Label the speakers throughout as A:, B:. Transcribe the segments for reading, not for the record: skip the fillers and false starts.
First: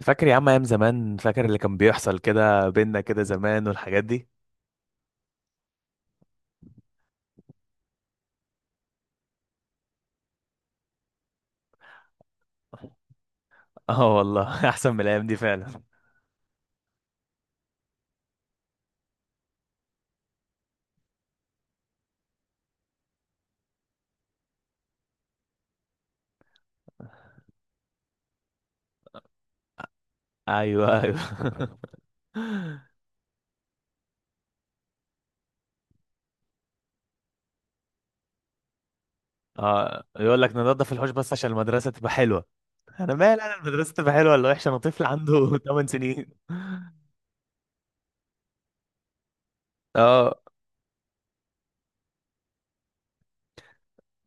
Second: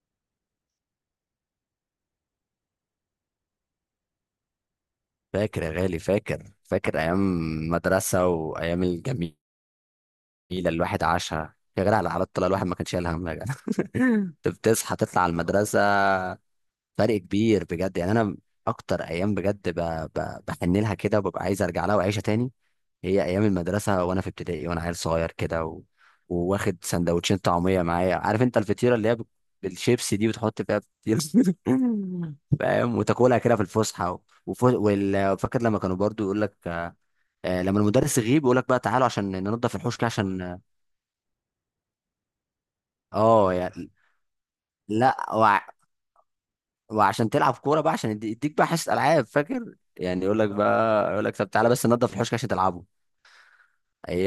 A: فاكر يا عم ايام زمان، فاكر اللي كان بيحصل كده بينا كده زمان والحاجات دي.
B: فاكر يا غالي، فاكر ايام مدرسه وايام الجميله. اللي الواحد عاشها يا غالي، على حالات طلع الواحد ما كانش شايل هم يا جدع.
A: اه
B: كنت
A: والله احسن
B: بتصحى
A: من
B: تطلع
A: الايام
B: على
A: دي
B: المدرسه.
A: فعلا.
B: فرق كبير بجد. يعني انا اكتر ايام بجد بحن لها كده وببقى عايز ارجع لها واعيشها تاني. هي ايام المدرسه وانا في ابتدائي وانا عيل صغير كده وواخد سندوتشين طعميه معايا. عارف انت الفطيره اللي هي بالشيبسي دي بتحط فيها
A: ايوه ايوه.
B: فطير. فاهم. وتاكلها كده في الفسحه فاكر لما كانوا برضو يقول لك لما المدرس يغيب يقول لك بقى تعالوا عشان ننضف الحوش
A: اه
B: كده
A: يقول لك
B: عشان...
A: ننضف الحوش بس عشان المدرسه تبقى حلوه. انا مال
B: اه
A: انا
B: يعني.
A: المدرسه تبقى حلوه ولا وحشه، انا طفل
B: لا،
A: عنده 8 سنين.
B: وعشان تلعب كوره بقى، عشان يديك بقى حصه العاب. فاكر يعني يقول
A: اه
B: لك بقى، يقول لك: طب تعالى بس ننضف الحوش كده عشان تلعبوا.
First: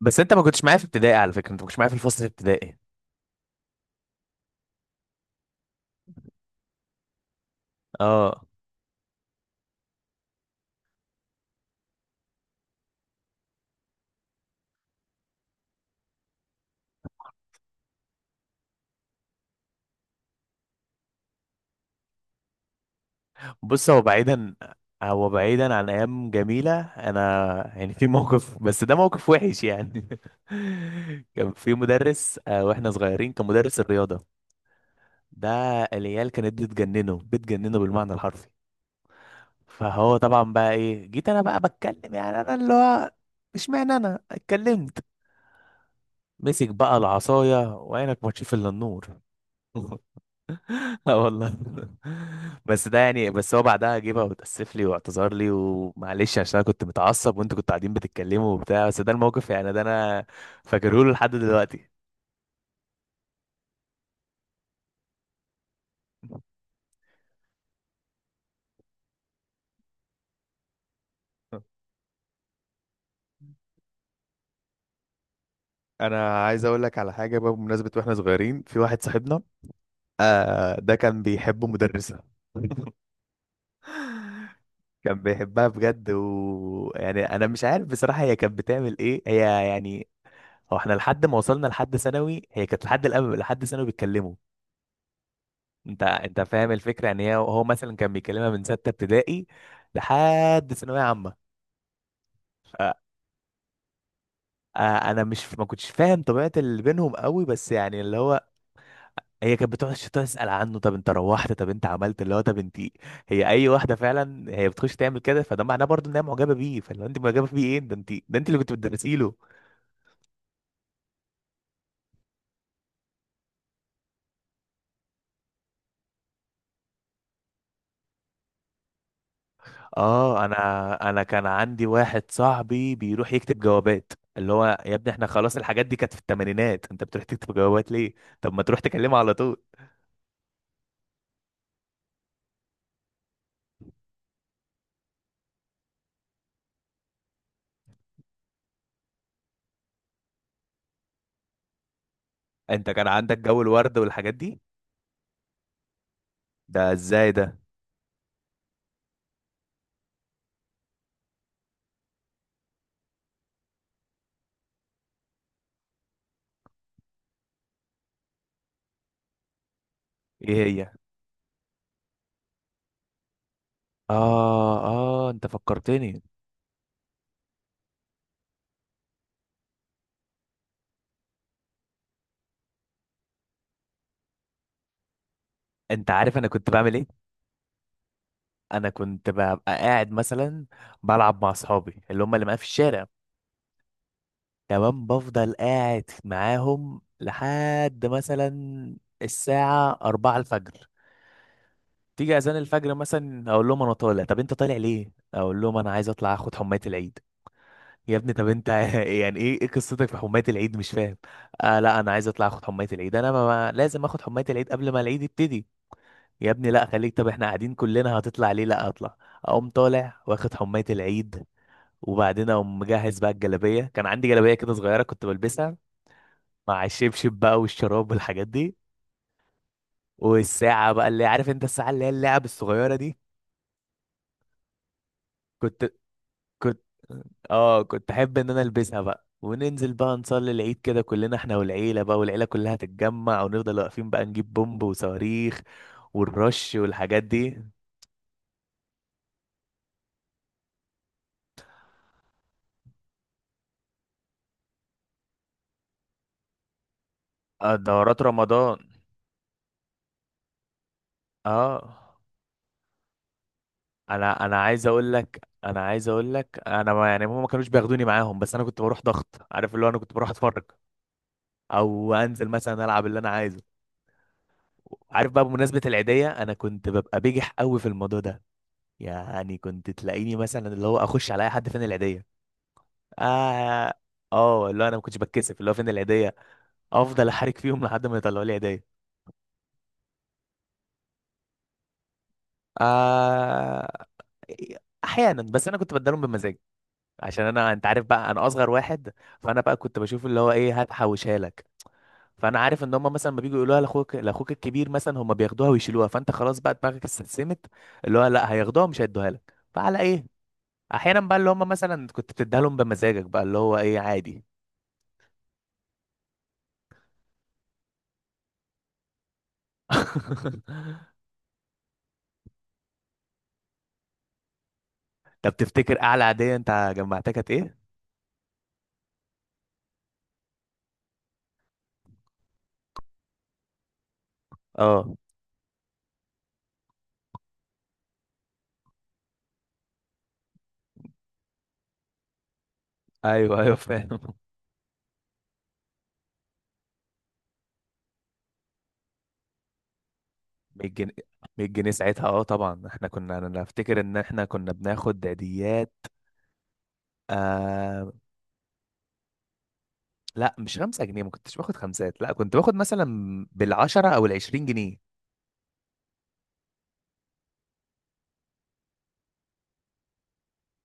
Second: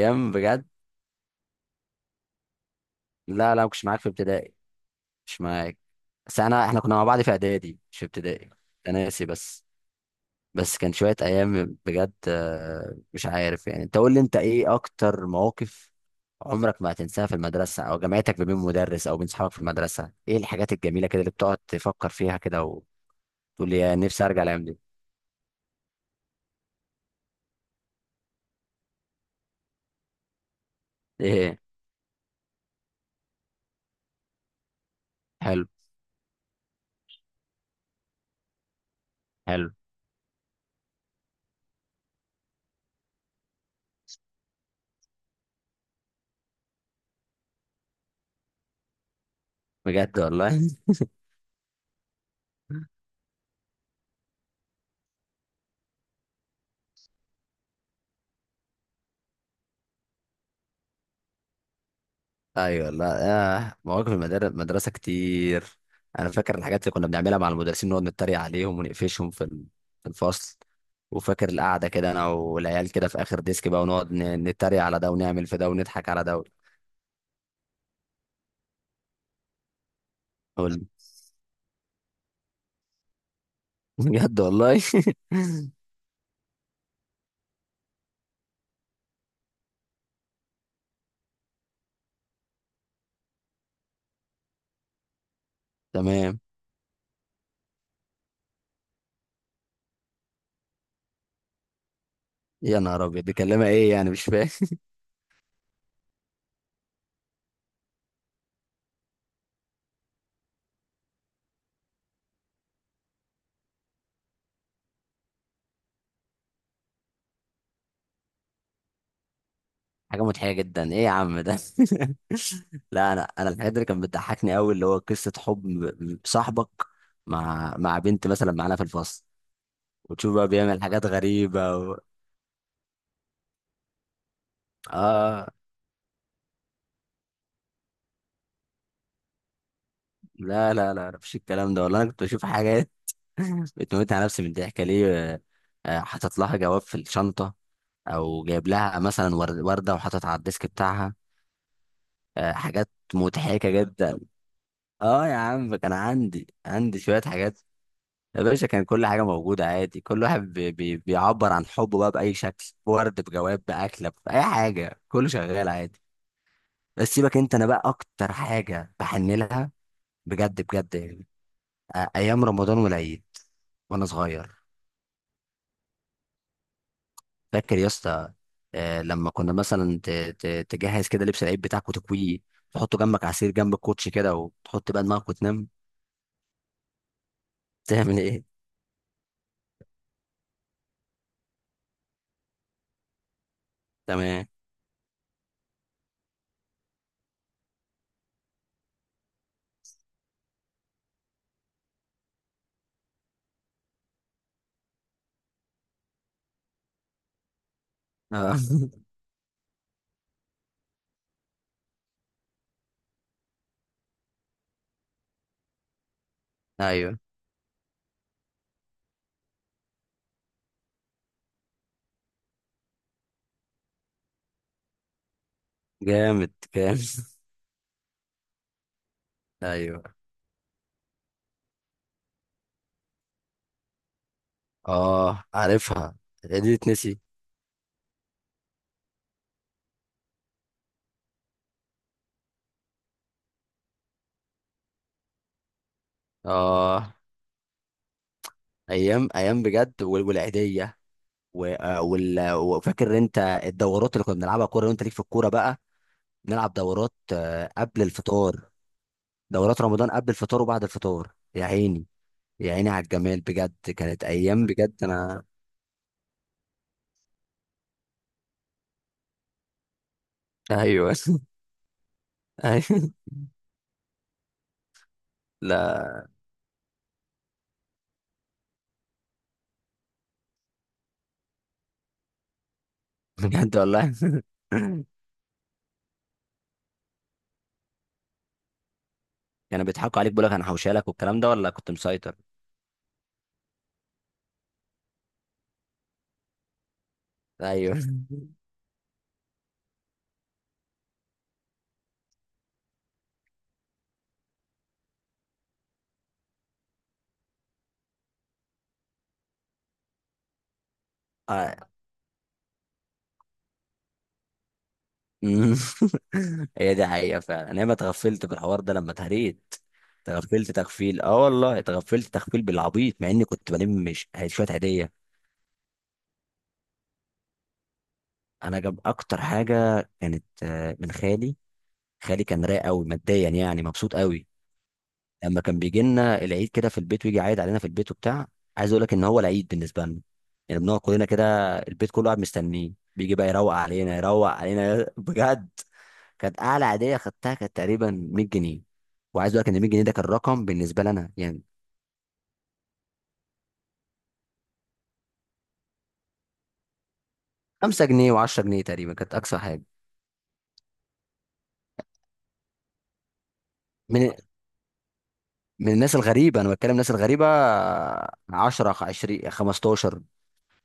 A: بس انت ما كنتش
B: بجد.
A: معايا في ابتدائي على فكره، انت ما كنتش معايا في الفصل الابتدائي.
B: لا، لا، ما كنتش معاك في ابتدائي، مش معاك. بس انا، احنا كنا مع بعض في اعدادي مش في
A: اه
B: ابتدائي، انا ناسي بس. بس كان شوية أيام بجد. مش عارف. يعني أنت قول لي: أنت إيه أكتر مواقف عمرك ما هتنساها في المدرسة أو جامعتك، ما بين مدرس أو بين صحابك في المدرسة، إيه الحاجات الجميلة كده اللي بتقعد تفكر فيها كده وتقول لي:
A: بص،
B: يا
A: هو
B: نفسي أرجع
A: بعيدا،
B: الأيام دي؟
A: هو بعيدا عن ايام جميله، انا يعني في موقف بس ده موقف وحش يعني. كان
B: إيه؟
A: في مدرس، واحنا صغيرين كان مدرس الرياضه ده.
B: حلو.
A: العيال كانت بتجننه بالمعنى الحرفي.
B: حلو.
A: فهو طبعا بقى ايه، جيت انا بقى بتكلم، يعني انا اللي هو مش معنى انا اتكلمت، مسك بقى العصايه وعينك ما تشوف الا النور.
B: بجد والله.
A: اه والله. بس ده يعني، بس هو بعدها جه وتأسف لي واعتذر لي ومعلش عشان انا كنت متعصب وانتوا كنتوا قاعدين بتتكلموا وبتاع، بس ده الموقف، يعني ده انا فاكره له لحد دلوقتي.
B: ايوه. لا. مواقف المدرسه كتير. انا فاكر الحاجات اللي كنا بنعملها مع المدرسين، نقعد نتريق عليهم ونقفشهم في الفصل. وفاكر القعده كده انا والعيال كده في اخر ديسك بقى، ونقعد نتريق على ده ونعمل في ده ونضحك على
A: انا
B: ده.
A: عايز اقول لك على حاجه بقى، بمناسبه واحنا صغيرين في واحد صاحبنا، آه
B: قول.
A: ده كان بيحب مدرسه.
B: بجد والله.
A: كان بيحبها بجد، ويعني انا مش عارف بصراحه هي كانت بتعمل ايه هي يعني. هو احنا لحد ما وصلنا لحد ثانوي هي كانت لحد لحد ثانوي بيتكلموا. انت
B: تمام.
A: فاهم الفكره، يعني هي هو مثلا كان بيكلمها من سته ابتدائي لحد ثانويه عامه.
B: يا
A: ف-
B: نهار ابيض، دي كلمه ايه يعني؟ مش فاهم.
A: آه، انا مش، ما كنتش فاهم طبيعه اللي بينهم قوي، بس يعني اللي هو هي كانت بتقعد تسال عنه، طب انت روحت، طب انت عملت اللي هو، طب انت، هي اي واحده فعلا هي بتخش تعمل كده فده معناه برضه ان هي معجبه بيه، فلو انت معجبه بيه ايه ده، ده انت اللي كنت بتدرسي له.
B: حاجه مضحكه جدا، ايه يا عم ده؟ لا. انا الحاجات اللي كانت بتضحكني قوي اللي هو قصه حب صاحبك مع بنت مثلا معانا في الفصل. وتشوف
A: اه
B: بقى بيعمل حاجات
A: انا كان عندي
B: غريبة.
A: واحد صاحبي بيروح يكتب جوابات، اللي هو يا ابني احنا
B: اه.
A: خلاص الحاجات دي كانت في الثمانينات، انت بتروح تكتب جوابات ليه؟ طب ما تروح تكلمها على طول.
B: لا، لا، لا، لا، مفيش الكلام ده والله. انا كنت بشوف حاجات. بتموت على نفسي من الضحك ليه؟ آه، حاطط لها جواب في الشنطه، او جايب لها مثلا ورده وحاططها على الديسك بتاعها.
A: انت
B: حاجات
A: كان عندك جو
B: مضحكه
A: الورد
B: جدا.
A: والحاجات دي؟
B: اه يا عم، كان عندي
A: ده
B: عندي شويه
A: ازاي ده؟
B: حاجات. يا باشا، كان كل حاجه موجوده عادي، كل واحد بي بي بيعبر عن حبه بقى باي شكل، ورد، بجواب، باكله، باي حاجه، كله شغال عادي. بس سيبك انت. انا بقى اكتر حاجه بحن لها
A: ايه
B: بجد،
A: هي؟
B: بجد يعني. ايام رمضان والعيد وانا صغير.
A: اه اه انت فكرتني.
B: فاكر يا اسطى؟ لما كنا مثلا تجهز كده لبس العيد بتاعك وتكويه، تحطه جنبك، عصير جنب الكوتش كده، وتحط بقى دماغك وتنام.
A: انت عارف انا كنت بعمل ايه؟
B: تعمل ايه؟
A: انا كنت ببقى قاعد مثلا بلعب مع اصحابي اللي هم اللي معايا في الشارع.
B: تمام.
A: تمام، بفضل قاعد معاهم لحد مثلا الساعة 4 الفجر، تيجي اذان الفجر مثلا اقول لهم انا طالع، طب انت طالع ليه، اقول لهم انا عايز اطلع اخد حماية العيد. يا ابني طب
B: آه.
A: انت يعني ايه، ايه قصتك في حماية العيد، مش فاهم. آه لا انا عايز اطلع اخد حماية العيد، انا لازم اخد حماية العيد قبل ما العيد يبتدي. يا ابني لا خليك،
B: ايوه.
A: طب احنا قاعدين كلنا، هتطلع ليه؟ لا اطلع. اقوم طالع واخد حماية العيد. وبعدين اقوم مجهز بقى الجلابية، كان عندي جلابية كده صغيرة كنت بلبسها
B: جامد،
A: مع
B: جامد.
A: الشبشب بقى والشراب والحاجات دي.
B: ايوه.
A: والساعة بقى اللي عارف انت، الساعة اللي هي اللعب الصغيرة دي،
B: اه،
A: كنت
B: عارفها. دي
A: كنت
B: تنسي.
A: اه كنت احب ان انا البسها بقى، وننزل بقى نصلي العيد كده كلنا، احنا والعيله بقى، والعيله كلها تتجمع، ونفضل واقفين بقى نجيب بومب وصواريخ والرش
B: اه،
A: والحاجات دي.
B: ايام، ايام بجد. والعيديه. وفاكر انت الدورات اللي كنا بنلعبها كوره، وانت ليك في الكوره بقى. نلعب دورات قبل
A: دورات
B: الفطار.
A: رمضان،
B: دورات رمضان قبل الفطار وبعد الفطار. يا
A: اه.
B: عيني، يا عيني على الجمال. بجد كانت
A: انا
B: ايام
A: عايز
B: بجد
A: اقول لك،
B: انا.
A: انا عايز اقول لك انا ما، يعني هم ما كانوش بياخدوني معاهم بس انا كنت بروح ضغط، عارف اللي هو انا كنت بروح اتفرج،
B: ايوه.
A: او انزل
B: ايوه.
A: مثلا العب اللي انا عايزه. عارف بقى بمناسبة
B: لا،
A: العيدية، انا كنت ببقى بجح قوي في الموضوع ده. يعني كنت تلاقيني مثلا اللي هو اخش على اي حد، فين العيدية؟
B: بجد
A: اه
B: والله.
A: اه، اللي هو انا ما كنتش بتكسف، اللي هو فين العيديه، افضل احرك فيهم لحد ما يطلعوا لي عيديه.
B: كانوا بيضحكوا عليك، بيقول لك انا حوشالك والكلام ده، ولا كنت مسيطر؟
A: آه... احيانا، بس انا كنت بدلهم بمزاج، عشان انا، انت
B: ايوه.
A: عارف بقى انا اصغر واحد، فانا بقى كنت بشوف اللي هو، ايه هات حوشها لك. فانا عارف ان هم مثلا ما بيجوا يقولوها لاخوك، لاخوك الكبير مثلا هم بياخدوها ويشيلوها، فانت خلاص بقى دماغك استسلمت، اللي هو لا هياخدوها مش هيدوها لك، فعلى ايه؟ احيانا بقى اللي هم
B: آه.
A: مثلا كنت بتديها لهم بمزاجك بقى، اللي هو ايه عادي.
B: أمم. هي دي حقيقة فعلا، انا ما اتغفلت بالحوار ده لما اتهريت. اتغفلت تغفيل اه والله، اتغفلت تغفيل بالعبيط مع اني كنت بلم مش شوية هدية.
A: طب تفتكر اعلى عاديه انت جمعتها كانت ايه؟
B: انا جاب اكتر حاجة كانت من خالي. خالي كان رايق قوي ماديا، يعني مبسوط قوي.
A: اه
B: لما كان بيجي لنا العيد كده في البيت ويجي عايد علينا في البيت وبتاع. عايز اقول لك ان هو العيد بالنسبه لنا، يعني بنقعد كلنا كده، البيت كله قاعد مستنيه، بيجي بقى
A: ايوه
B: يروق
A: ايوه
B: علينا،
A: فاهم.
B: يروق علينا. بجد. كانت اعلى عاديه خدتها كانت تقريبا 100 جنيه. وعايز اقول لك ان 100 جنيه ده كان رقم
A: 100
B: بالنسبه
A: جنيه
B: لنا يعني.
A: 100 جنيه ساعتها، اه طبعا احنا كنا، انا افتكر ان احنا كنا بناخد عيديات،
B: 5
A: آه
B: جنيه و10 جنيه تقريبا كانت اقصى حاجه.
A: لا مش 5 جنيه، ما كنتش باخد خمسات، لا كنت باخد مثلا بالعشرة
B: من
A: او العشرين جنيه.
B: من الناس الغريبه، انا بتكلم الناس الغريبه. 10، 20، 15،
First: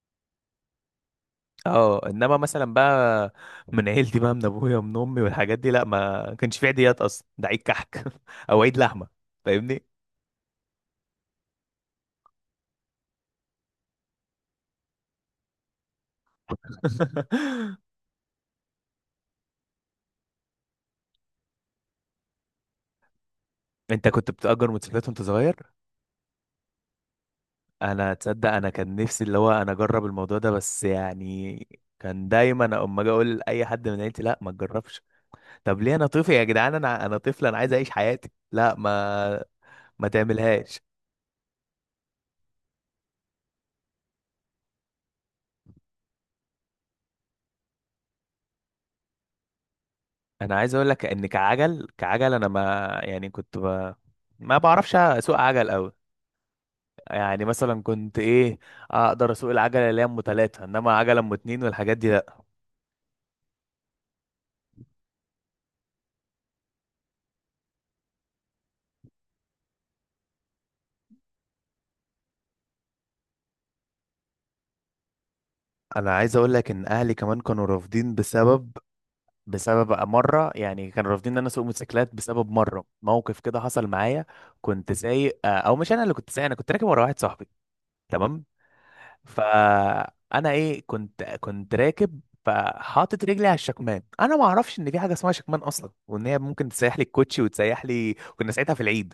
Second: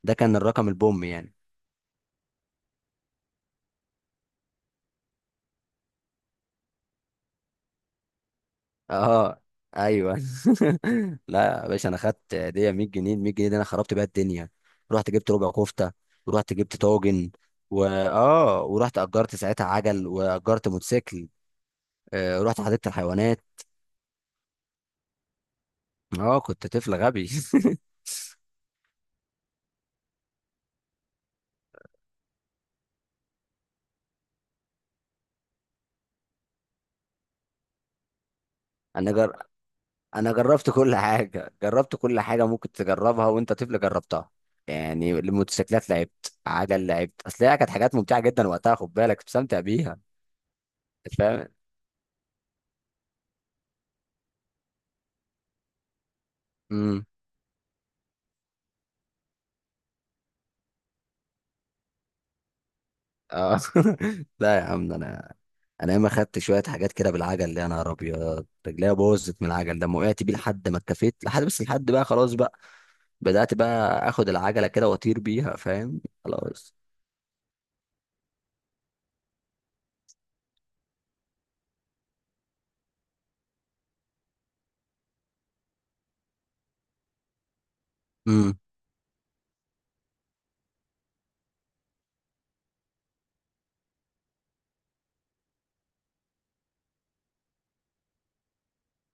B: ده كان الرقم البوم يعني.
A: اه انما مثلا بقى من عيلتي بقى، من ابويا ومن امي والحاجات دي لا، ما كانش في عيديات اصلا، ده عيد كحك او عيد لحمه.
B: اه.
A: فاهمني.
B: ايوه. لا يا باشا، انا خدت هديه 100 جنيه. ال 100 جنيه دي انا خربت بيها الدنيا. رحت جبت ربع كفته، ورحت جبت طاجن، ورحت اجرت ساعتها عجل واجرت موتوسيكل. رحت حديقه الحيوانات.
A: انت كنت بتأجر موتوسيكلات وانت صغير؟
B: اه كنت طفل غبي.
A: انا تصدق انا كان نفسي اللي هو انا اجرب الموضوع ده بس يعني كان دايما اما اجي اقول لاي حد من عيلتي، لا ما تجربش. طب ليه، انا طفل يا جدعان، انا طفل، انا عايز اعيش حياتي، لا
B: انا
A: ما
B: جر...
A: ما
B: انا جربت
A: تعملهاش.
B: كل حاجه، جربت كل حاجه ممكن تجربها وانت طفل جربتها. يعني الموتوسيكلات لعبت، عجل لعبت، اصل هي كانت حاجات ممتعه جدا وقتها، خد بالك كنت بستمتع بيها.
A: انا عايز اقول لك
B: أنت
A: ان
B: فاهم؟
A: كعجل، كعجل انا ما، يعني ما بعرفش اسوق عجل قوي.
B: امم
A: يعني مثلا كنت ايه، اقدر اسوق العجله اللي هي ام ثلاثه، انما عجله ام اتنين والحاجات دي لا.
B: اه. لا يا عم، ده انا. انا ياما خدت شويه حاجات كده بالعجل، اللي انا نهار ابيض، رجليا بوظت من العجل ده، ما وقعت بيه لحد ما اتكفيت لحد، بس لحد بقى خلاص بقى. بدات بقى اخد العجله كده واطير بيها. فاهم
A: انا عايز اقول لك
B: خلاص.
A: ان اهلي كمان كانوا رافضين بسبب، بسبب بقى مرة، يعني كانوا رافضين ان انا اسوق موتوسيكلات بسبب مرة موقف كده حصل معايا. كنت سايق، او مش انا اللي كنت سايق، انا كنت راكب ورا واحد صاحبي. تمام.
B: امم
A: فانا ايه، كنت راكب، فحاطط رجلي على الشكمان، انا ما اعرفش ان في حاجه اسمها شكمان اصلا، وان هي ممكن تسيح لي الكوتشي وتسيح لي، كنا ساعتها في العيد.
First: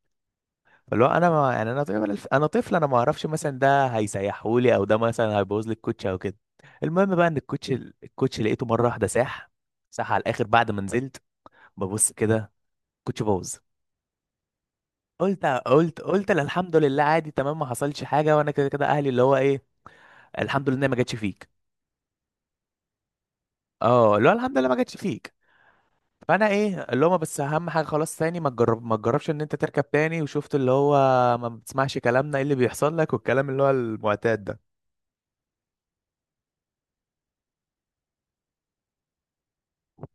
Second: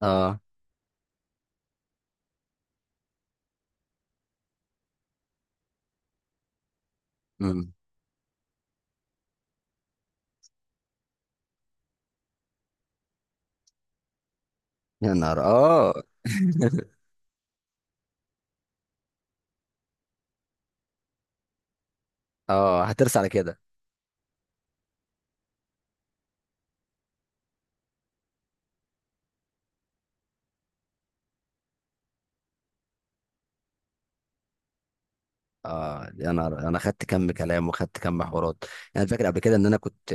B: اه.
A: فاللي هو انا ما... يعني انا طفل، انا ما اعرفش مثلا ده هيسيحه لي، او ده مثلا هيبوظ لي الكوتشي او كده. المهم بقى ان
B: امم
A: الكوتشي لقيته مره واحده ساح، صح على الاخر. بعد ما نزلت ببص كده كنت بوظ.
B: يا نهار
A: قلت قلت
B: اه.
A: قلت لا، الحمد لله عادي تمام ما حصلش حاجه، وانا كده كده اهلي اللي هو ايه، الحمد لله إن هي ما جاتش فيك.
B: اه، هترس على كده.
A: اه اللي هو الحمد لله ما جاتش فيك. فانا ايه اللي هو ما، بس اهم حاجه خلاص تاني ما تجرب، ما تجربش ان انت تركب تاني، وشفت اللي هو ما بتسمعش كلامنا ايه اللي بيحصل لك، والكلام اللي هو المعتاد ده.
B: اه يا نهار، انا خدت كم كلام وخدت كم حوارات. انا فاكر قبل كده ان انا كنت...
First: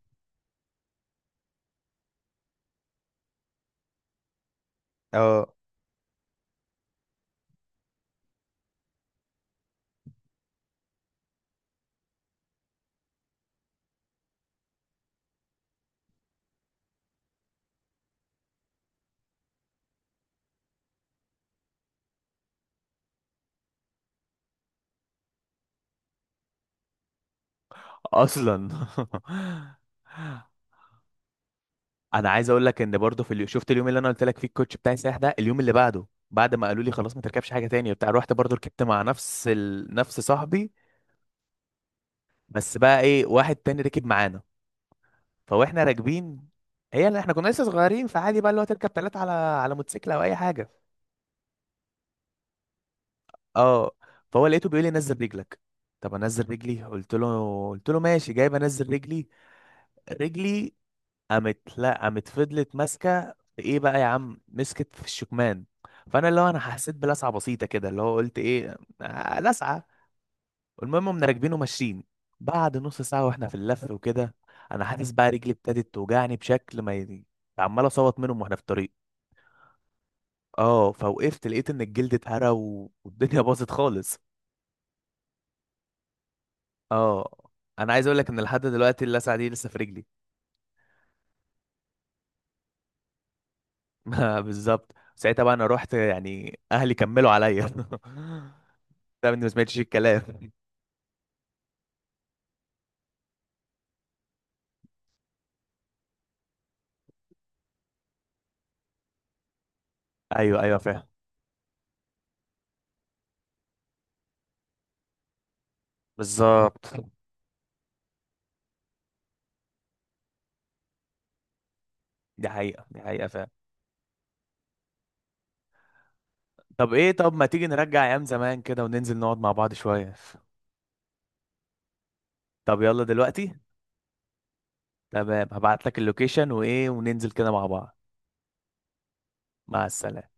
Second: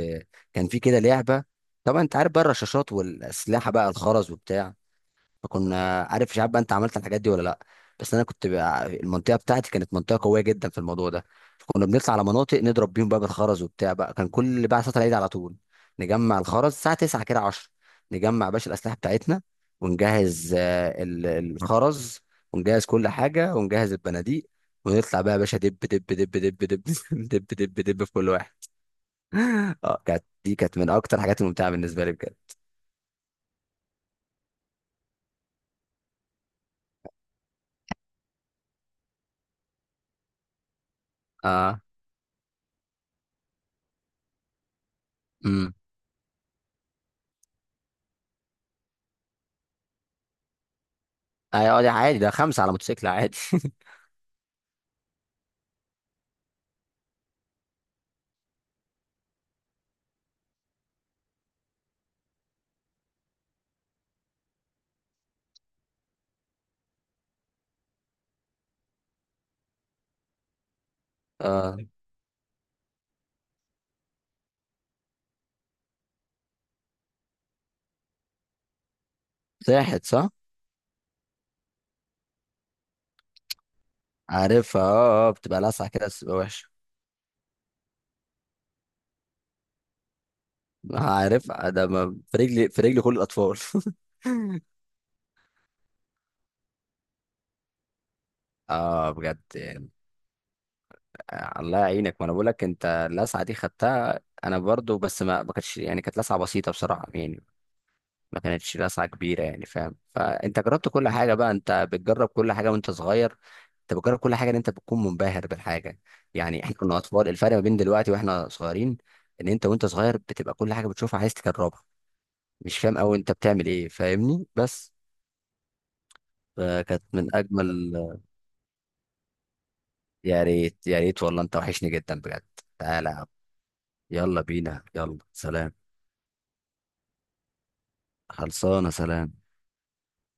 B: كان في كده لعبه. طبعا انت عارف بقى الرشاشات والاسلحه بقى، الخرز وبتاع.
A: اه
B: فكنا، عارف مش عارف بقى انت عملت الحاجات دي ولا لا. بس انا كنت بقى، المنطقه بتاعتي كانت منطقه قويه جدا في الموضوع ده. فكنا بنطلع على مناطق نضرب بيهم بقى بالخرز وبتاع بقى. كان كل بقى صلاه العيد على طول نجمع الخرز الساعه 9 كده، 10، نجمع باشا الاسلحه بتاعتنا، ونجهز الخرز، ونجهز كل حاجه، ونجهز البنادق. ونطلع بقى يا باشا، دب دب دب دب دب دب دب دب في كل واحد.
A: اصلا.
B: اه كانت دي، كانت من اكتر الحاجات الممتعه بالنسبه لي
A: انا
B: بجد.
A: عايز اقول لك ان برضه شفت اليوم اللي انا قلت لك فيه الكوتش بتاعي سايح ده، اليوم اللي بعده بعد ما قالوا لي خلاص ما تركبش حاجه تانية بتاع، رحت برضه ركبت مع نفس صاحبي،
B: اه.
A: بس بقى ايه واحد تاني ركب معانا.
B: امم
A: فواحنا راكبين، هي اللي احنا كنا لسه صغيرين، فعادي بقى اللي هو تركب ثلاثه على موتوسيكل او اي حاجه.
B: ايوه دي عادي، ده خمسه على موتوسيكل عادي.
A: اه. فهو لقيته بيقول لي نزل رجلك، طب انزل رجلي، قلت له ماشي جايب انزل رجلي. رجلي قامت، لا قامت فضلت ماسكه في ايه بقى يا عم، مسكت في الشكمان. فانا اللي هو انا حسيت بلسعه بسيطه كده، اللي هو قلت ايه، آه لسعه. المهم قمنا راكبين
B: اه،
A: وماشيين. بعد نص ساعه واحنا في اللف وكده، انا حاسس بقى رجلي ابتدت توجعني بشكل ما ي- عمال اصوت منهم واحنا في الطريق.
B: ساحت صح.
A: اه فوقفت لقيت ان الجلد اتهرى، والدنيا باظت خالص.
B: عارفها. اه. اه بتبقى لسعة كده بس بتبقى وحشة.
A: اه انا عايز اقول لك ان لحد دلوقتي اللسعه دي لسه في رجلي.
B: عارفها. ده في رجلي، في رجلي كل الأطفال.
A: بالظبط، ساعتها بقى انا رحت يعني اهلي كملوا عليا
B: اه
A: ده
B: بجد
A: اني ما سمعتش
B: يعني.
A: الكلام.
B: الله يعينك. ما انا بقول لك انت، اللسعة دي خدتها انا برضو، بس ما كانتش، يعني كانت لسعة بسيطة بصراحة يعني. ما كانتش لسعة كبيرة يعني، فاهم. فانت
A: ايوه ايوه
B: جربت
A: فاهم.
B: كل حاجة بقى، انت بتجرب كل حاجة وانت صغير. انت بتجرب كل حاجه، ان انت بتكون منبهر بالحاجه. يعني احنا
A: بالظبط.
B: كنا اطفال، الفرق ما بين دلوقتي واحنا صغيرين، ان انت وانت صغير بتبقى كل حاجه بتشوفها عايز تجربها،
A: دي
B: مش
A: حقيقة،
B: فاهم
A: دي
B: أوي
A: حقيقة
B: أنت
A: فاهم.
B: بتعمل إيه، فاهمني بس.
A: طب
B: فكانت
A: ايه،
B: من
A: طب ما تيجي
B: أجمل...
A: نرجع ايام زمان كده وننزل نقعد مع بعض شوية.
B: يا ريت، يا ريت والله، أنت وحشني جدا بجد.
A: طب يلا
B: تعالى يا عم.
A: دلوقتي.
B: يلا بينا. يلا
A: تمام
B: سلام.
A: هبعت لك اللوكيشن وايه وننزل كده مع بعض.
B: خلصانة. سلام.
A: مع السلامة.